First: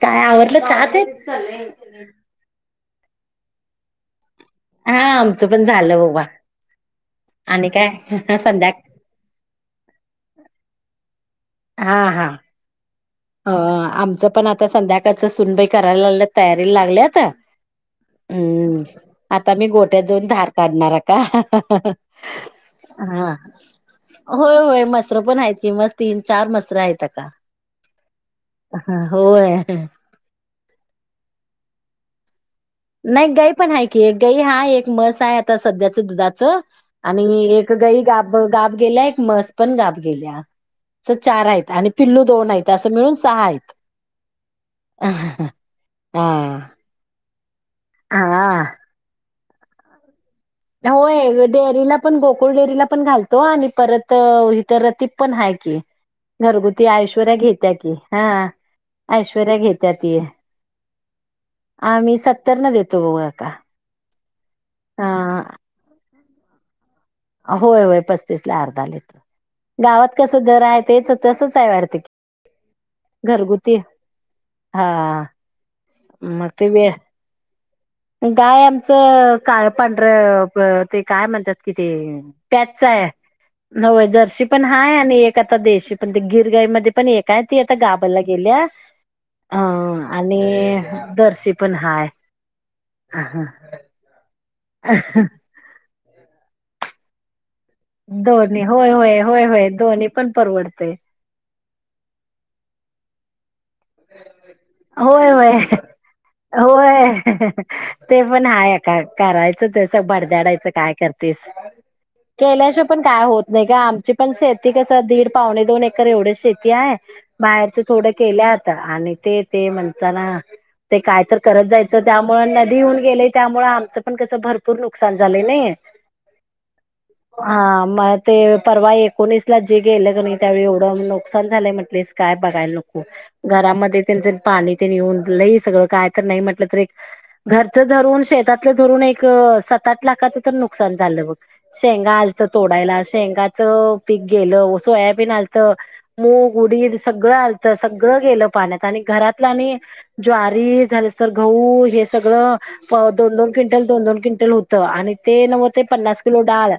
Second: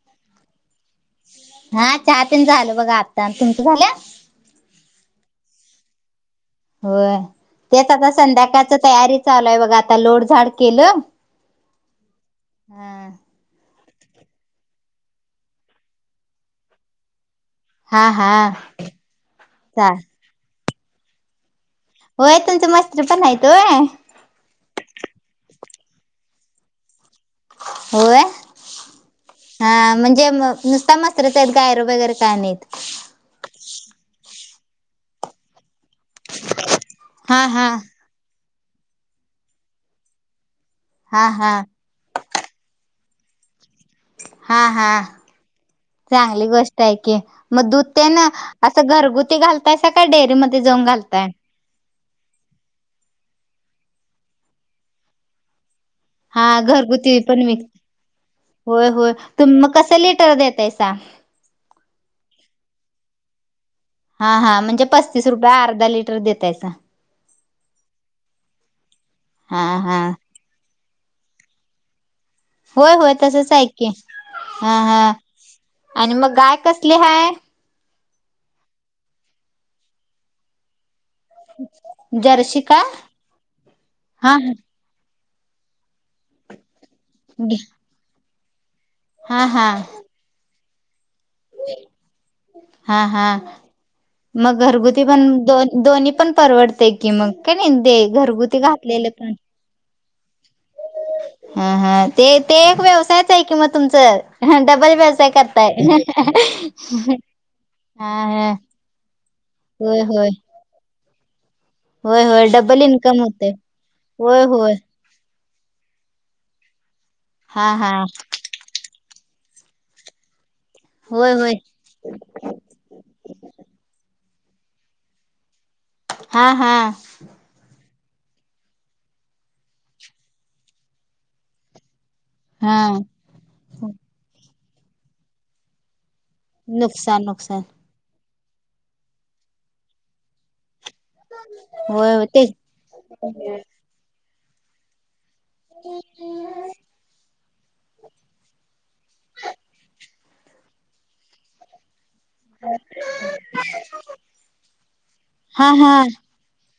काय आवडलं चा ते तुमच झाल्या हा आमचं पण झालं बाबा होय आणि त्याचा आता काय संध्या संध्याकाळच तयारी चालू आहे बघ आता लोडझाड केलं हा हा हा अ आमचं पण आता संध्याकाळच सुनबाई करायला तयारीला लागल्याता हा हा हम्म आता मी चाल गोठ्यात जाऊन धार काढणार का होय तुमच मस्त्री पण हा नाही तोय होय होय मसरं पण आहेयची मस् तीन चार मसरं आहेत का होय होय हा म्हणजे नुसता मस्रत आहेत गायर वगैरे नेत नाही गई पण आहे की गई हा एक मस आहे आता सध्याच दुधाचं आणि हा हा एक गई गाब गाब गेल्या एक मस पण गाब गेल्या अस हा चार हा आहेत आणि पिल्लू दोन आहेत असं मिळून सहा आहेत हा हा चांगली हा गोष्ट आहे की मग दूध ते ना हा असं घरगुती घालतायस का डेअरीमध्ये जाऊन घालताय होय डेअरीला आपण गोकुळ डेअरीला पण घालतो आणि परत इथर रतीप पण आहे की हा घरगुती ऐश्वर्या पण विक घेत्या की हा होय होय तुम ऐश्वर्या मग कस लिटर दतायसा आ मी सत्तर न देतो बघा का हा हा म्हणजे पस्तीस हा रुपये अर्धा लिटर देतायचा होय होय पस्तीस ला अर्धा लिटर हा तर हा गावात कस दर आहे तेच तसच आहे वाटत की होय होय तसच घरगुती ऐके हा हा आणि मग गाय ते वेळ कसली हाय गाय आमचं काळ पांढरं ते काय म्हणतात कि ते जर्शी का पॅचच आहे नय हा जर्शी पण हाय आणि आता देशी पण गिरगाई मध्ये पण एकय ती आता गाबरयला गेली हा हा अं आणि जर्सी पण हाय हा हा मग घरगुती पण दोन्ही पण परवडते की मग काय नाही दे घरगुती दोन्ही होय घातलेले होय पण होय होय दोन्ही पण परवडते हा हा ते ते एक व्यवसायच आहे कि म तुमचं डबल होय व्यवसाय होय करताय होय ते पण हा हाय का करायचं तेस होय होय बडद्याडायचं काय करतेस होय होय डबल केल्याशिवाय पण इन्कम काय होत होतय नाही का आमची पण होय शेती होय कस दीड पावणे दोन एकर एवढे शेती आहे हा माहेरची हा केले थोडे आत ते ते म्हणता ना ते काय होय तर होय करत जायचं त्यामुळे नदी येऊन गेले त्यामुळे आमचं पण त्यासं भरपूर नुकसान झाले नाहीे हा हा मग ते परवा एकोणीसला जे गेलं क नाही त्यावेळी एवढं नुकसान झालंय म्हटलेस काय बघायला हा नको घरामध्ये त्यांच पाणीऊन ल सगळं काय म्हट नुकसान नुकसान घरचून शेतात ून स ला नुकसान झालं मग शेंगा होय हो ते आलत तोडायला शेंगाचं पीक गेलं व सोयाबीन आत मूग उडी सगळं आलत सगळ घ ज झा सगळ दोन दोन क्विंटल दोन दोन क्विंटल होत आणि ते हा नव्व ते हा पन्नास किलो डाळ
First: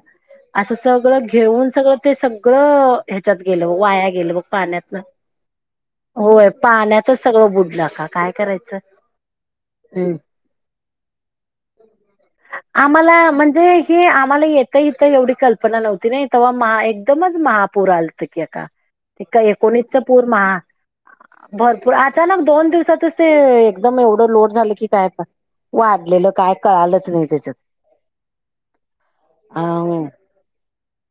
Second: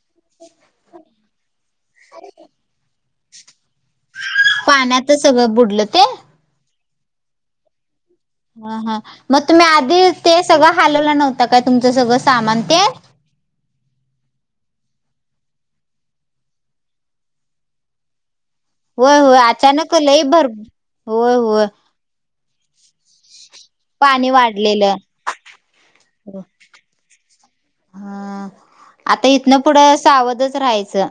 असं सगळं घेऊन सगळं ते सगळं ह्याच्यात गेले वाया गेलं म पाण्यात पाण्यातच सगळं बुडलं ते होय पाण्यात सगळं बुडलं का काय करायचं हा हा मग तुम्ही आधी हम्म ते सगळं हलवलं नव्हतता काय तुमचं सगळं सामान ते आम्हाला म्हणजे हे आम्हाला येत इथं एवढी कल्पना नव्हती ना तेव्हा महा एकदमच महापूर आलते का होय ते होय का अचानक एकोणीसचा लई पूर भर महा होय होय भरपूर अचानक दोन दिवसातच ते एकदम पाणी एवढं लोड झालं की वाढलेलं काय पण वाढलेलं काय कळालंच नाही त्याच्यात हा आता इथन अ पुढं सावधच राहायचं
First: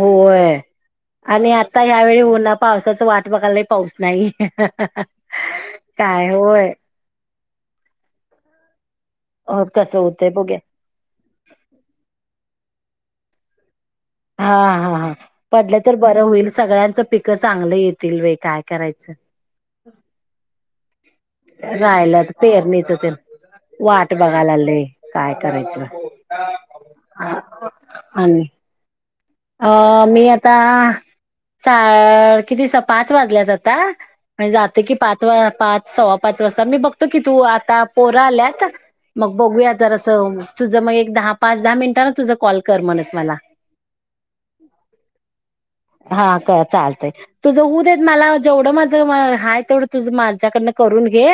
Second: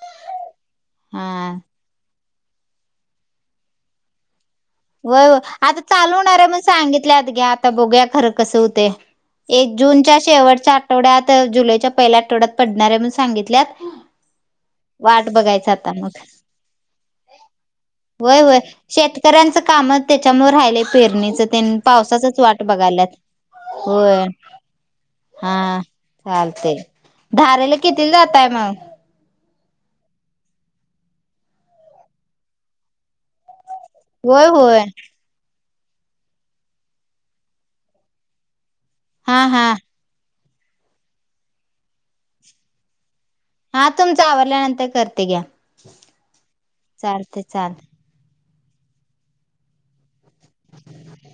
होय आणि हा आता ह्यावेेळी उन्हा पावसाच वाट बघायला नाही पाऊस नाहीे होय हो आता चालू होणार आहे मण सांगितल्यात घ्या आता बघूया खरं कसं होते अ एक कसं जूनच्या होतंय बघूया शेवटच्या आठवड्यात जुलैच्या पहिल्या आठवड्यात पडणार आहे म सांगितल्यात हा हा हा वाट बघायच पडलं आता तर मग बरं होईल सगळ्यांचं पिक चांगलं येतील वय काय करायचं. त्यांचं कामच त्याच्यामुळे राहिलंय पेरणीच त्यांनी राहिला पावसाचाच वाट पेरणीच बघाल्यात. ते वाट होय बघायला लागले काय हा करायचं चालते. आ- धारेला किती आणि जातय मग? अ मी आता सा किती पाच वाजल्यात आता होय होय जातो की पाच पाच सव्वा पाच वाजता मी बघतो की तू आता पोरा आल्यात मग हा हा बघूया जरासं. तुझं मग एक दहा पाच दहा मिनिटांने तुझा कॉल कर म्हणस मला. हा तुमचं आवरल्यानंतर करते घ्या हा का चालतय चालते तुझ चालते ऊदेत मला जेवढं माझं हा तेवढं तुझ माझ्याकडनं करून घे.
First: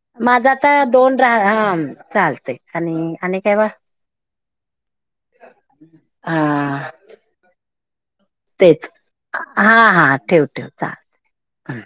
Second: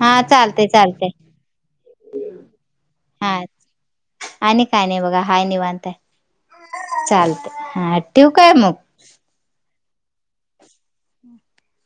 हा चालते माझाता चालते दोन रा ह चालते आणि हा आणि काय म. आणि काय नाही बघा हाय निवांत आहे हा. चालते हा. ठेवू काय मग तेच हा हा ठेव ठेव चालतं.